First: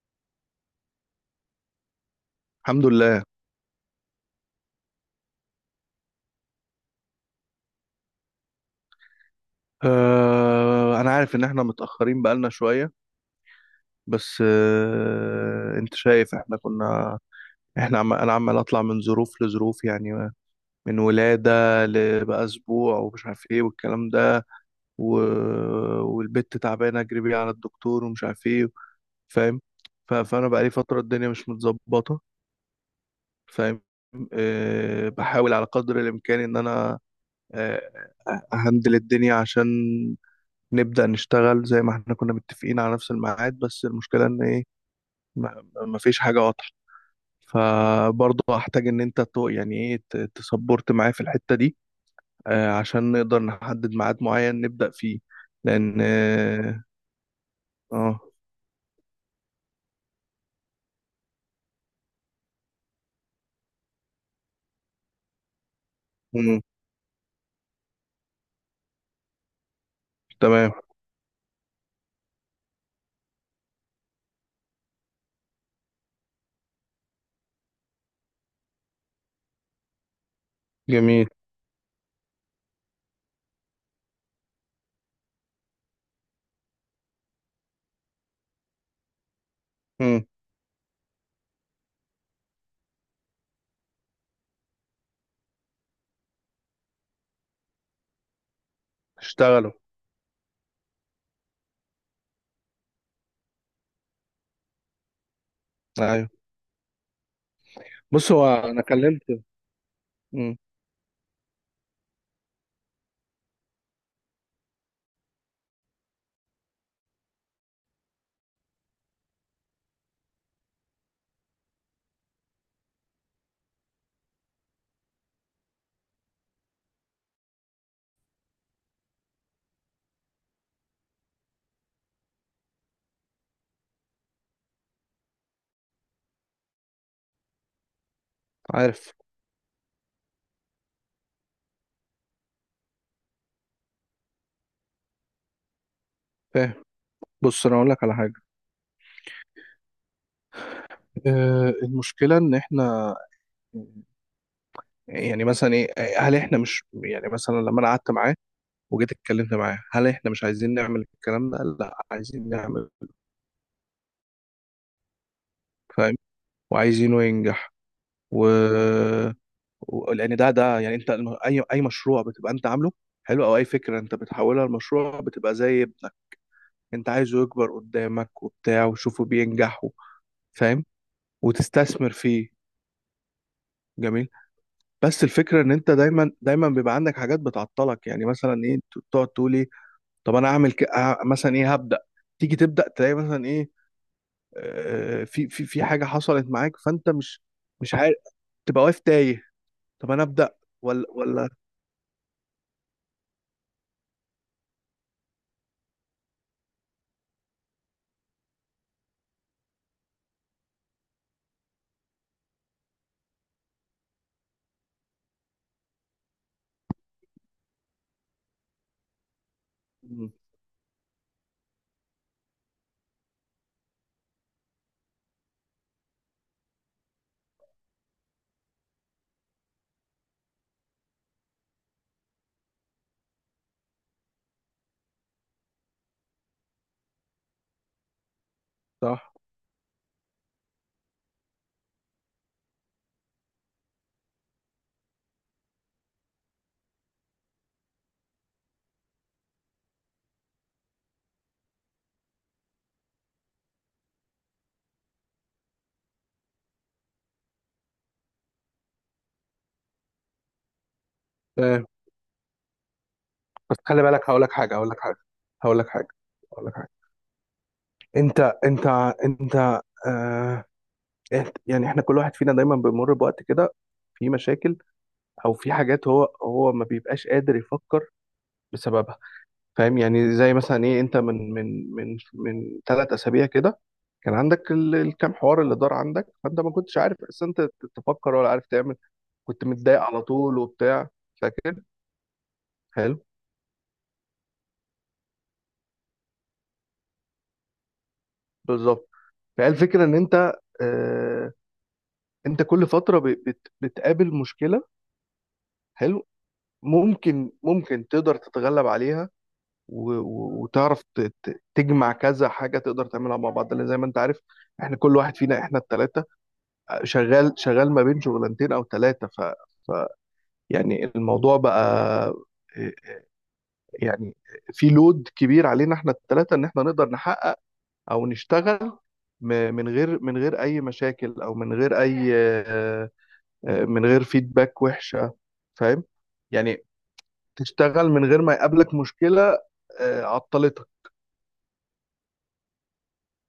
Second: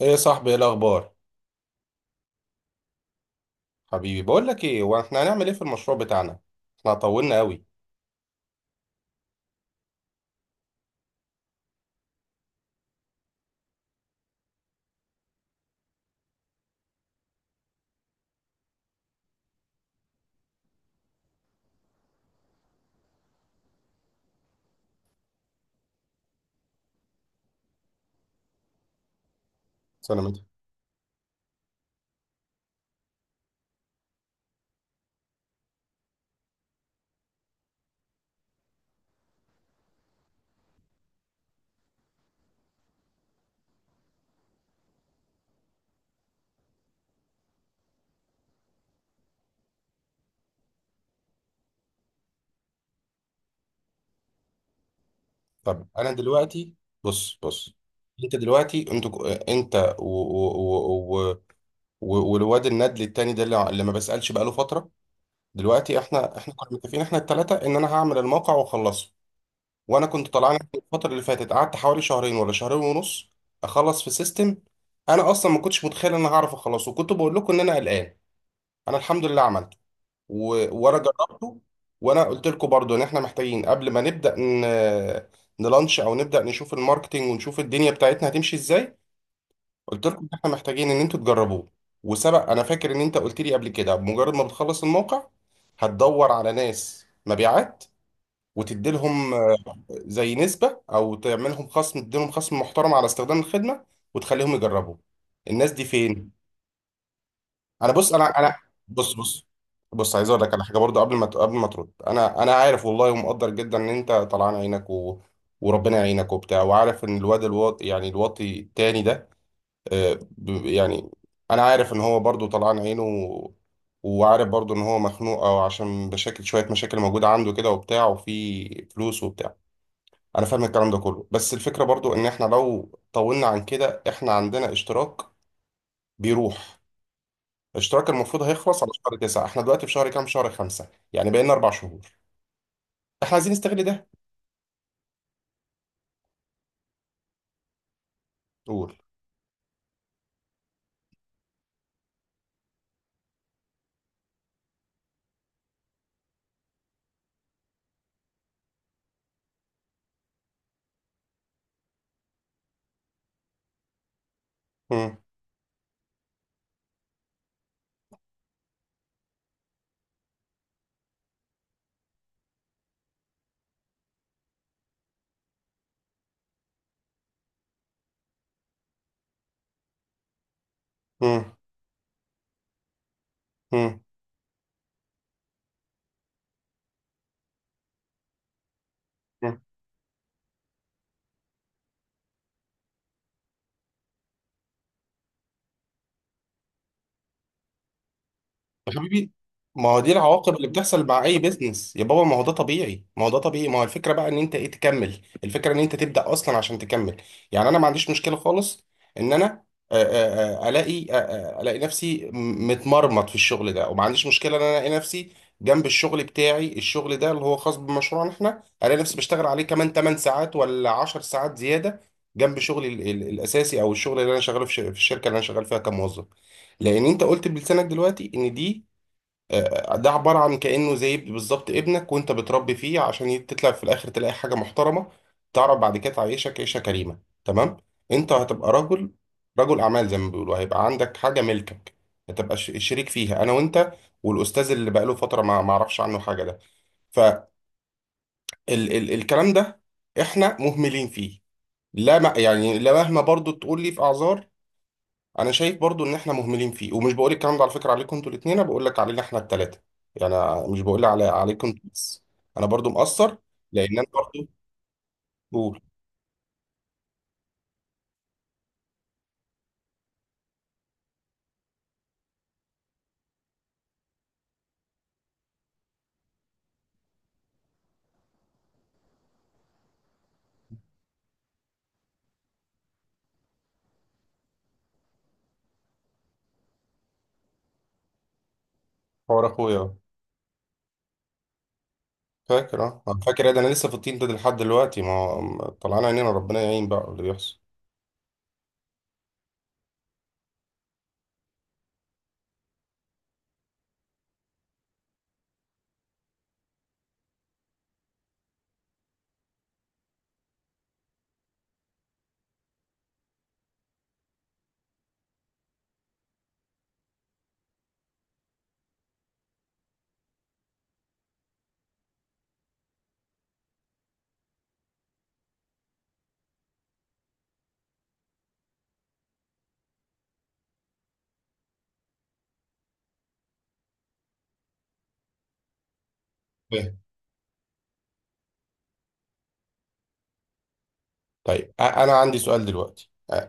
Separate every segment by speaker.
Speaker 1: ايه يا صاحبي، ايه الاخبار؟
Speaker 2: الحمد لله.
Speaker 1: حبيبي، بقول لك ايه، هو احنا هنعمل ايه في المشروع بتاعنا؟ احنا طولنا قوي.
Speaker 2: انا عارف ان احنا متأخرين بقالنا شوية. بس انت شايف احنا كنا. انا عمال اطلع من ظروف لظروف، يعني من ولادة، لبقى اسبوع ومش عارف ايه والكلام ده. و... والبت تعبانة اجري بيها على الدكتور ومش عارف ايه. فاهم؟
Speaker 1: سنة متى؟
Speaker 2: فانا بقالي فترة الدنيا مش متظبطة. فاهم؟ آه، بحاول على قدر الامكان ان انا آه، اهندل الدنيا عشان نبدأ نشتغل زي ما احنا كنا متفقين، على نفس الميعاد. بس المشكلة ان ايه؟ ما فيش حاجة واضحة. فبرضه هحتاج ان انت يعني ايه، تسبورت معايا في الحتة دي، عشان نقدر نحدد ميعاد معين نبدأ فيه.
Speaker 1: طب
Speaker 2: لان
Speaker 1: انا دلوقتي، بص بص.
Speaker 2: آه،
Speaker 1: انت دلوقتي انت انت و... و... و... و... والواد الندل التاني ده، اللي ما بسألش بقاله فترة. دلوقتي احنا
Speaker 2: مم،
Speaker 1: كنا متفقين، احنا التلاتة، ان انا هعمل الموقع واخلصه. وانا كنت طلعان
Speaker 2: تمام،
Speaker 1: الفترة اللي فاتت، قعدت حوالي شهرين ولا شهرين ونص اخلص في سيستم. انا اصلا ما كنتش متخيل ان انا هعرف اخلصه، وكنت بقول لكم ان انا قلقان. انا الحمد لله عملته، وانا
Speaker 2: جميل،
Speaker 1: جربته. وانا قلت لكم برضو ان احنا محتاجين قبل ما نبدا نلانش او نبدا نشوف الماركتينج، ونشوف الدنيا بتاعتنا هتمشي ازاي. قلت لكم
Speaker 2: مم،
Speaker 1: ان احنا محتاجين ان انتوا تجربوه. وسبق انا فاكر ان انت قلت لي قبل كده، بمجرد ما بتخلص الموقع هتدور على ناس مبيعات وتديلهم،
Speaker 2: اشتغلوا،
Speaker 1: زي نسبة او تعملهم خصم، تديلهم خصم محترم على استخدام الخدمة وتخليهم يجربوا. الناس دي
Speaker 2: ايوه.
Speaker 1: فين؟ انا بص
Speaker 2: بص،
Speaker 1: انا
Speaker 2: هو
Speaker 1: انا
Speaker 2: انا
Speaker 1: بص
Speaker 2: كلمت.
Speaker 1: بص بص، عايز اقول لك
Speaker 2: مم،
Speaker 1: على حاجه برضو قبل ما ترد. انا عارف والله، ومقدر جدا ان انت طلعان عينك وربنا يعينك وبتاع، وعارف ان الواد الواطي، يعني الواطي التاني ده، يعني انا عارف ان هو برضو طلعان عينه، وعارف برضو ان هو مخنوق، او عشان مشاكل، شويه مشاكل موجوده عنده كده وبتاع، وفي فلوس وبتاع. انا فاهم الكلام ده كله، بس الفكره برضو ان احنا لو طولنا عن كده، احنا عندنا اشتراك بيروح. الاشتراك المفروض هيخلص على
Speaker 2: عارف،
Speaker 1: شهر 9، احنا دلوقتي في شهر كام؟ شهر 5. يعني بقينا 4 شهور. احنا عايزين نستغل ده.
Speaker 2: فاهم. بص انا اقول لك على حاجة.
Speaker 1: قول.
Speaker 2: المشكلة ان احنا، يعني مثلا ايه، هل احنا مش، يعني مثلا لما انا قعدت معاه وجيت اتكلمت معاه، هل احنا مش عايزين نعمل الكلام ده؟ قال لا، عايزين نعمل.
Speaker 1: مم.
Speaker 2: فاهم؟ وعايزينه ينجح و... لان ده يعني انت اي مشروع بتبقى انت عامله حلو، او اي فكره انت بتحولها لمشروع بتبقى زي ابنك، انت عايزه يكبر قدامك وبتاع وتشوفه بينجح فاهم، وتستثمر فيه.
Speaker 1: مم.
Speaker 2: جميل. بس الفكره ان انت، دايما دايما بيبقى عندك حاجات بتعطلك، يعني مثلا ايه، تقعد تقول
Speaker 1: مم.
Speaker 2: ايه؟ طب انا اعمل مثلا ايه، هبدا، تيجي تبدا تلاقي مثلا ايه، في حاجه حصلت معاك، فانت مش عارف، تبقى
Speaker 1: يا
Speaker 2: واقف
Speaker 1: حبيبي،
Speaker 2: تايه.
Speaker 1: ما هو
Speaker 2: طب
Speaker 1: دي
Speaker 2: انا ابدا
Speaker 1: العواقب اللي بتحصل
Speaker 2: ولا
Speaker 1: مع اي
Speaker 2: ولا
Speaker 1: بيزنس يا بابا. ما هو ده طبيعي، ما هو ده طبيعي. ما هو الفكره بقى ان انت ايه، تكمل الفكره، ان انت تبدا اصلا عشان تكمل. يعني انا ما عنديش مشكله خالص ان انا الاقي نفسي متمرمط في الشغل ده. وما عنديش مشكله ان انا الاقي نفسي جنب الشغل بتاعي، الشغل ده اللي هو خاص بمشروعنا احنا، الاقي نفسي بشتغل عليه كمان 8
Speaker 2: مم.
Speaker 1: ساعات ولا 10 ساعات زياده، جنب شغلي الاساسي، او الشغل اللي انا شغاله في الشركه اللي انا شغال فيها كموظف. لان انت قلت بلسانك دلوقتي ان دي، ده عبارة عن كأنه زي بالظبط ابنك وانت بتربي فيه، عشان تطلع في الآخر تلاقي حاجة محترمة تعرف بعد كده تعيشك عيشة كريمة. تمام. انت هتبقى رجل،
Speaker 2: صح.
Speaker 1: رجل أعمال زي ما بيقولوا، هيبقى عندك حاجة ملكك، هتبقى شريك فيها، أنا وانت والأستاذ اللي بقاله فترة ما أعرفش عنه حاجة ده. فالكلام ده احنا مهملين فيه. لا، ما يعني لا، مهما برضو تقول لي في أعذار، انا شايف برضو ان احنا مهملين فيه. ومش بقول الكلام ده على فكره عليكم انتوا الاثنين، انا بقول لك علينا احنا الثلاثه. يعني أنا مش بقول على عليكم
Speaker 2: فاهم؟
Speaker 1: انتوا بس، انا برضو مقصر،
Speaker 2: بس
Speaker 1: لان
Speaker 2: خلي
Speaker 1: انا
Speaker 2: بالك، هقول
Speaker 1: برضو
Speaker 2: لك حاجه، هقول لك حاجه، هقول
Speaker 1: بقول.
Speaker 2: لك حاجه، هقول لك حاجه. انت، انت، انت، آه يعني احنا كل واحد فينا دايما بيمر بوقت كده، في مشاكل او في حاجات هو ما بيبقاش قادر يفكر بسببها. فاهم؟ يعني زي مثلا ايه، انت من 3 اسابيع كده كان عندك الكام حوار اللي دار عندك، فانت ما كنتش عارف اصلا انت تفكر ولا عارف تعمل،
Speaker 1: حوار
Speaker 2: كنت
Speaker 1: اخويا أهو.
Speaker 2: متضايق على طول وبتاع. فاكر؟
Speaker 1: فاكر؟ اه
Speaker 2: حلو.
Speaker 1: أنا فاكر. إيه ده، انا لسه في الطين ده لحد دلوقتي طلعنا عينينا، ربنا يعين بقى اللي بيحصل.
Speaker 2: بالظبط. فهي الفكره ان انت، آه انت كل فتره ب- بت بتقابل مشكله. حلو. ممكن تقدر تتغلب عليها وتعرف تجمع كذا حاجه تقدر تعملها مع بعض، لان زي ما انت عارف، احنا كل واحد فينا، احنا الثلاثه شغال شغال ما بين شغلانتين او ثلاثه. ف- يعني الموضوع بقى، آه، يعني في لود كبير علينا احنا الثلاثه ان احنا نقدر نحقق او نشتغل، من غير اي مشاكل، او من غير اي، من غير فيدباك وحشه. فاهم؟ يعني
Speaker 1: فاهم.
Speaker 2: تشتغل من غير ما يقابلك مشكله عطلتك.
Speaker 1: طيب، انا عندي سؤال دلوقتي.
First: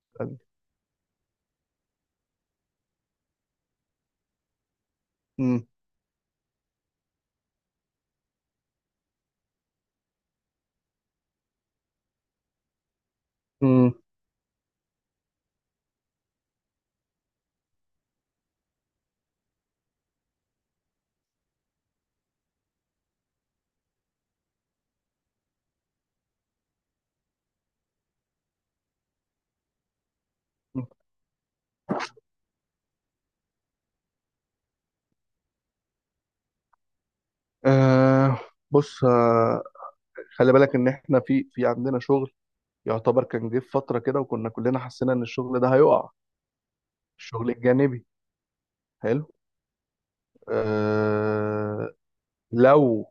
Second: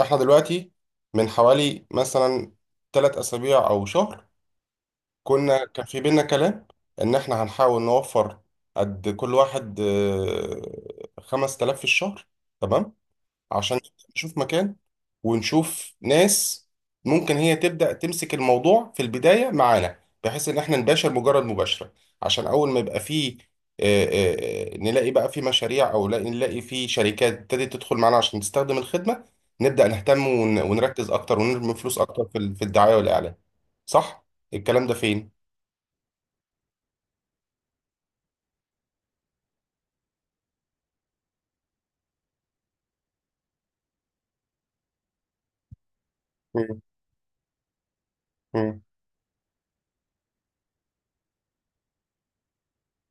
Speaker 1: احنا دلوقتي من حوالي مثلا 3 اسابيع او شهر كنا،
Speaker 2: مم.
Speaker 1: كان في بينا كلام ان احنا هنحاول نوفر قد كل واحد 5,000 في الشهر. تمام، عشان
Speaker 2: مم.
Speaker 1: نشوف مكان ونشوف ناس ممكن هي تبدأ تمسك الموضوع في البداية معانا، بحيث ان احنا نباشر مجرد مباشرة عشان اول ما يبقى فيه نلاقي بقى في مشاريع، او لا- نلاقي في شركات ابتدت تدخل معانا عشان تستخدم الخدمة، نبدأ نهتم ونركز اكتر ونرمي فلوس اكتر في الدعاية والاعلان. صح؟ الكلام ده فين؟
Speaker 2: آه بص، خلي بالك ان احنا، في عندنا شغل يعتبر كان جه في فتره كده، وكنا كلنا حسينا ان الشغل ده هيقع،
Speaker 1: مم.
Speaker 2: الشغل الجانبي.
Speaker 1: مم.
Speaker 2: حلو. آه لو،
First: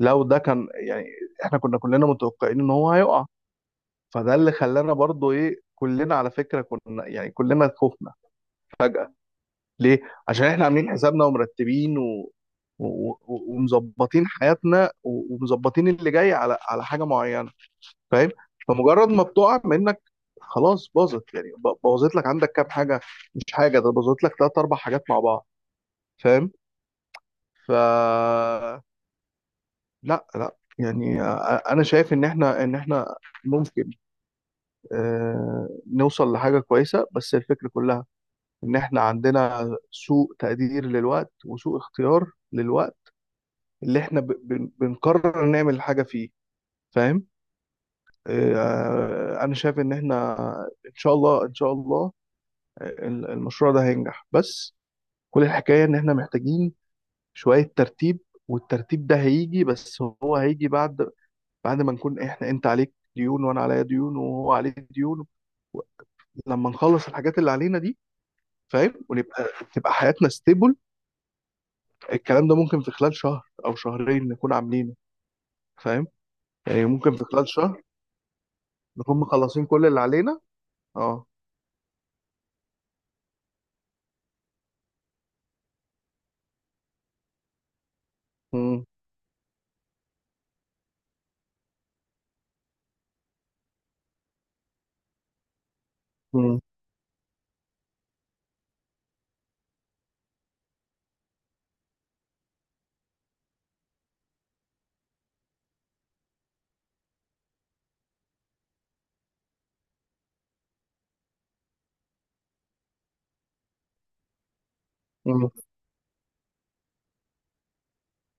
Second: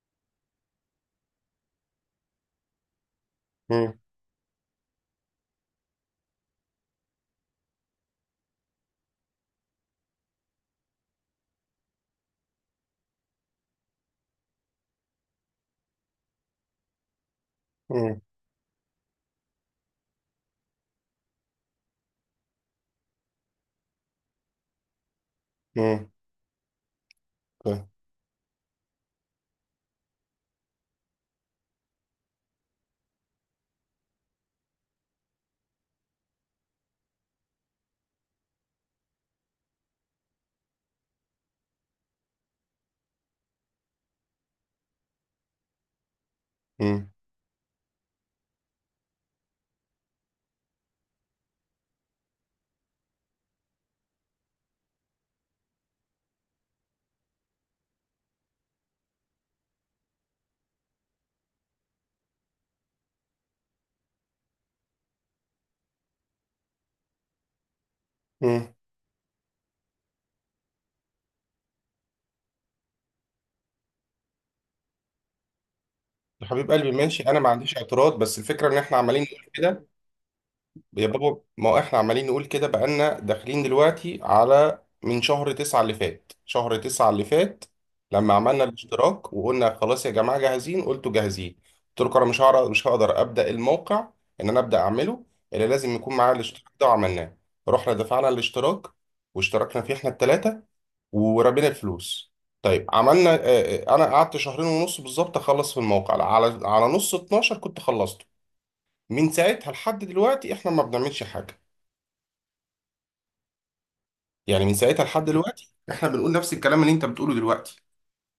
Speaker 2: لو ده كان يعني، احنا كنا كلنا متوقعين ان هو هيقع،
Speaker 1: مم.
Speaker 2: فده اللي خلانا برضو ايه، كلنا على فكرة كنا يعني كلنا خفنا فجأة. ليه؟ عشان احنا عاملين حسابنا ومرتبين ومظبطين حياتنا ومظبطين اللي جاي على، على حاجة معينة.
Speaker 1: مم.
Speaker 2: فاهم؟ فمجرد ما بتقع منك خلاص باظت، يعني بوظت لك عندك كام حاجة، مش حاجة، ده بوظت لك 3 4 حاجات مع بعض.
Speaker 1: مم.
Speaker 2: فاهم؟ ف
Speaker 1: طيب.
Speaker 2: لا لا، يعني انا شايف ان احنا ممكن نوصل لحاجة كويسة. بس الفكرة كلها إن إحنا عندنا سوء تقدير للوقت وسوء اختيار للوقت اللي إحنا بنقرر نعمل حاجة فيه.
Speaker 1: مم.
Speaker 2: فاهم؟ أنا شايف إن إحنا، إن شاء الله إن شاء الله، المشروع ده هينجح. بس كل الحكاية إن إحنا محتاجين شوية ترتيب، والترتيب ده هيجي، بس هو هيجي بعد، بعد ما نكون إحنا، أنت عليك ديون وأنا عليا ديون وهو عليه ديون، لما نخلص الحاجات اللي علينا دي.
Speaker 1: مم.
Speaker 2: فاهم؟ ونبقى، تبقى حياتنا ستيبل. الكلام ده ممكن في خلال شهر او شهرين نكون عاملينه. فاهم؟
Speaker 1: يا حبيب
Speaker 2: يعني
Speaker 1: قلبي،
Speaker 2: ممكن
Speaker 1: ماشي،
Speaker 2: في
Speaker 1: انا ما
Speaker 2: خلال
Speaker 1: عنديش
Speaker 2: شهر
Speaker 1: اعتراض، بس الفكره ان احنا
Speaker 2: نكون
Speaker 1: عمالين نقول
Speaker 2: مخلصين
Speaker 1: كده.
Speaker 2: كل اللي علينا.
Speaker 1: يا
Speaker 2: اه.
Speaker 1: بابا، ما هو احنا عمالين نقول كده بقالنا داخلين دلوقتي على من شهر 9 اللي فات، شهر 9 اللي فات لما عملنا
Speaker 2: مم.
Speaker 1: الاشتراك وقلنا خلاص يا جماعه جاهزين، قلتوا جاهزين. قلت لكم انا مش هعرف، مش هقدر ابدا الموقع، ان انا ابدا اعمله الا لازم يكون معايا
Speaker 2: مم.
Speaker 1: الاشتراك ده، وعملناه. رحنا دفعنا الاشتراك واشتركنا فيه احنا الثلاثه، ورمينا الفلوس. طيب، عملنا، انا قعدت شهرين ونص بالظبط اخلص في الموقع. على نص 12 كنت خلصته. من ساعتها لحد دلوقتي احنا ما بنعملش حاجه. يعني من ساعتها لحد
Speaker 2: مم.
Speaker 1: دلوقتي احنا بنقول نفس الكلام اللي انت بتقوله دلوقتي.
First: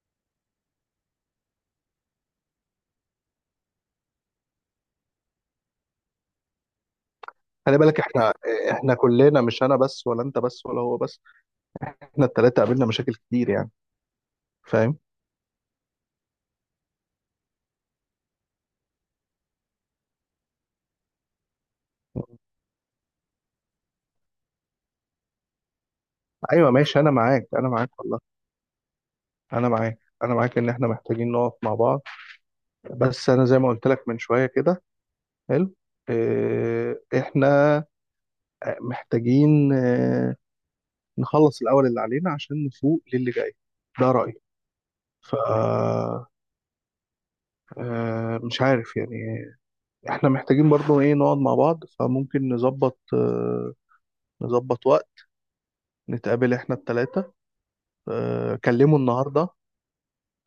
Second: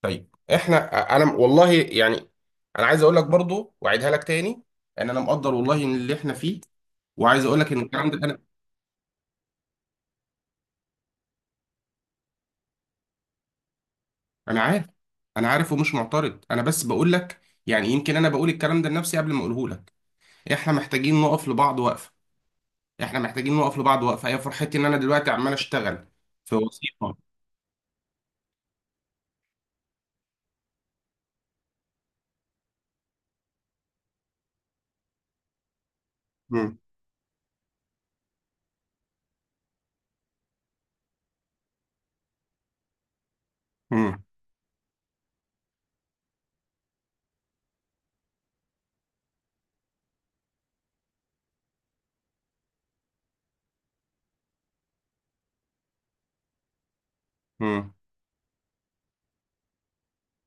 Speaker 1: طيب احنا، انا والله يعني، انا عايز اقول لك برضو واعيدها لك تاني ان انا مقدر والله ان اللي احنا فيه، وعايز اقول لك
Speaker 2: خلي
Speaker 1: ان
Speaker 2: بالك،
Speaker 1: الكلام ده
Speaker 2: احنا،
Speaker 1: انا،
Speaker 2: احنا كلنا، مش انا بس، ولا انت بس، ولا هو بس، احنا التلاتة قابلنا مشاكل كتير يعني.
Speaker 1: انا عارف،
Speaker 2: فاهم؟
Speaker 1: انا عارف ومش معترض، انا بس بقول لك. يعني يمكن انا بقول الكلام ده لنفسي قبل ما اقوله لك. احنا محتاجين نقف لبعض وقفه، احنا محتاجين نقف لبعض وقفه. هي فرحتي ان انا دلوقتي عمال اشتغل في
Speaker 2: ايوه ماشي، انا
Speaker 1: وظيفه.
Speaker 2: معاك انا معاك والله، انا معاك انا معاك، ان احنا محتاجين نقف مع بعض. بس انا زي ما قلت لك من شويه كده، حلو.
Speaker 1: مم.
Speaker 2: احنا محتاجين نخلص الأول اللي علينا عشان نفوق للي جاي. ده
Speaker 1: مم.
Speaker 2: رأيي. ف مش عارف يعني، احنا محتاجين برضو ايه نقعد مع بعض، فممكن نظبط نظبط وقت، نتقابل احنا التلاتة.
Speaker 1: مم.
Speaker 2: كلمه النهاردة،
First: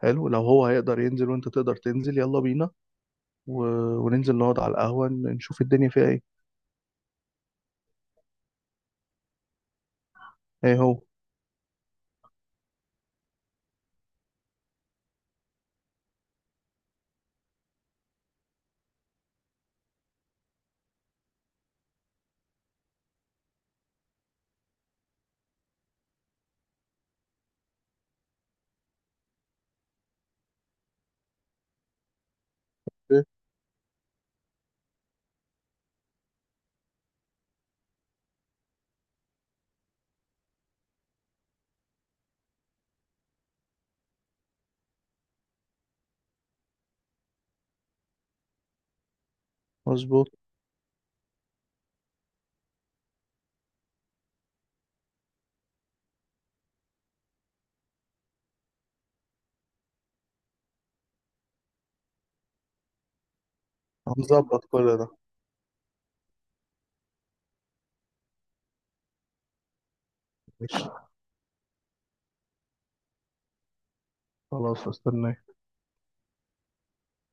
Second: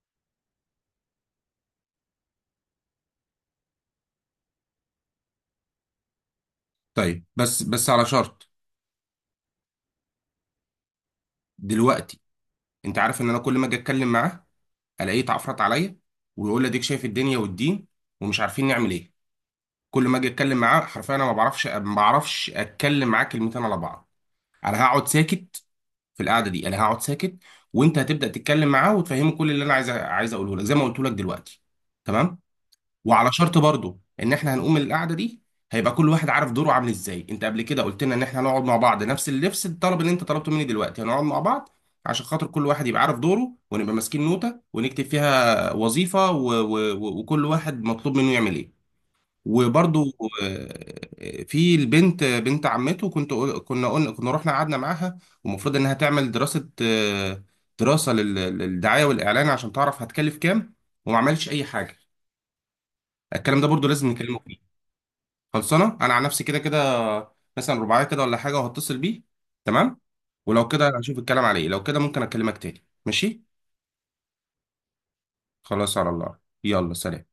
Speaker 2: حلو، لو هو هيقدر ينزل وانت تقدر تنزل يلا بينا، و... وننزل نقعد على القهوة نشوف الدنيا فيها ايه.
Speaker 1: طيب، بس بس على شرط.
Speaker 2: ايه هو؟
Speaker 1: دلوقتي انت عارف ان انا كل ما اجي اتكلم معاه الاقيه اتعفرت عليا، ويقول لي اديك شايف الدنيا والدين ومش عارفين نعمل ايه. كل ما اجي اتكلم معاه حرفيا انا ما بعرفش، ما بعرفش اتكلم معاه كلمتين على بعض. انا هقعد ساكت. في القعده دي انا هقعد ساكت، وانت هتبدا تتكلم معاه وتفهمه كل اللي انا عايز اقوله لك زي ما قلت لك دلوقتي. تمام.
Speaker 2: إيه؟
Speaker 1: وعلى شرط برضو ان احنا هنقوم القعده دي هيبقى كل واحد عارف دوره عامل ازاي. انت قبل كده قلت لنا ان احنا هنقعد مع بعض، نفس اللبس، الطلب اللي انت طلبته مني دلوقتي هنقعد مع بعض عشان خاطر كل واحد يبقى عارف دوره، ونبقى ماسكين نوتة ونكتب فيها وظيفة وكل واحد مطلوب منه يعمل ايه. وبرضو
Speaker 2: مظبوط،
Speaker 1: في البنت بنت عمته، كنت كنا قلنا، كنا رحنا قعدنا معاها ومفروض انها تعمل دراسة، دراسة للدعاية والإعلان عشان تعرف هتكلف كام وما عملتش أي حاجة. الكلام ده برضو لازم نكلمه فيه.
Speaker 2: هنظبط كل ده.
Speaker 1: خلصانه انا عن نفسي كده كده، مثلا رباعيه كده ولا حاجه، وهتصل بيه. تمام، ولو
Speaker 2: ماشي،
Speaker 1: كده هشوف الكلام عليه. لو كده ممكن اكلمك تاني. ماشي.
Speaker 2: خلاص استناك.
Speaker 1: خلاص على الله، يلا سلام.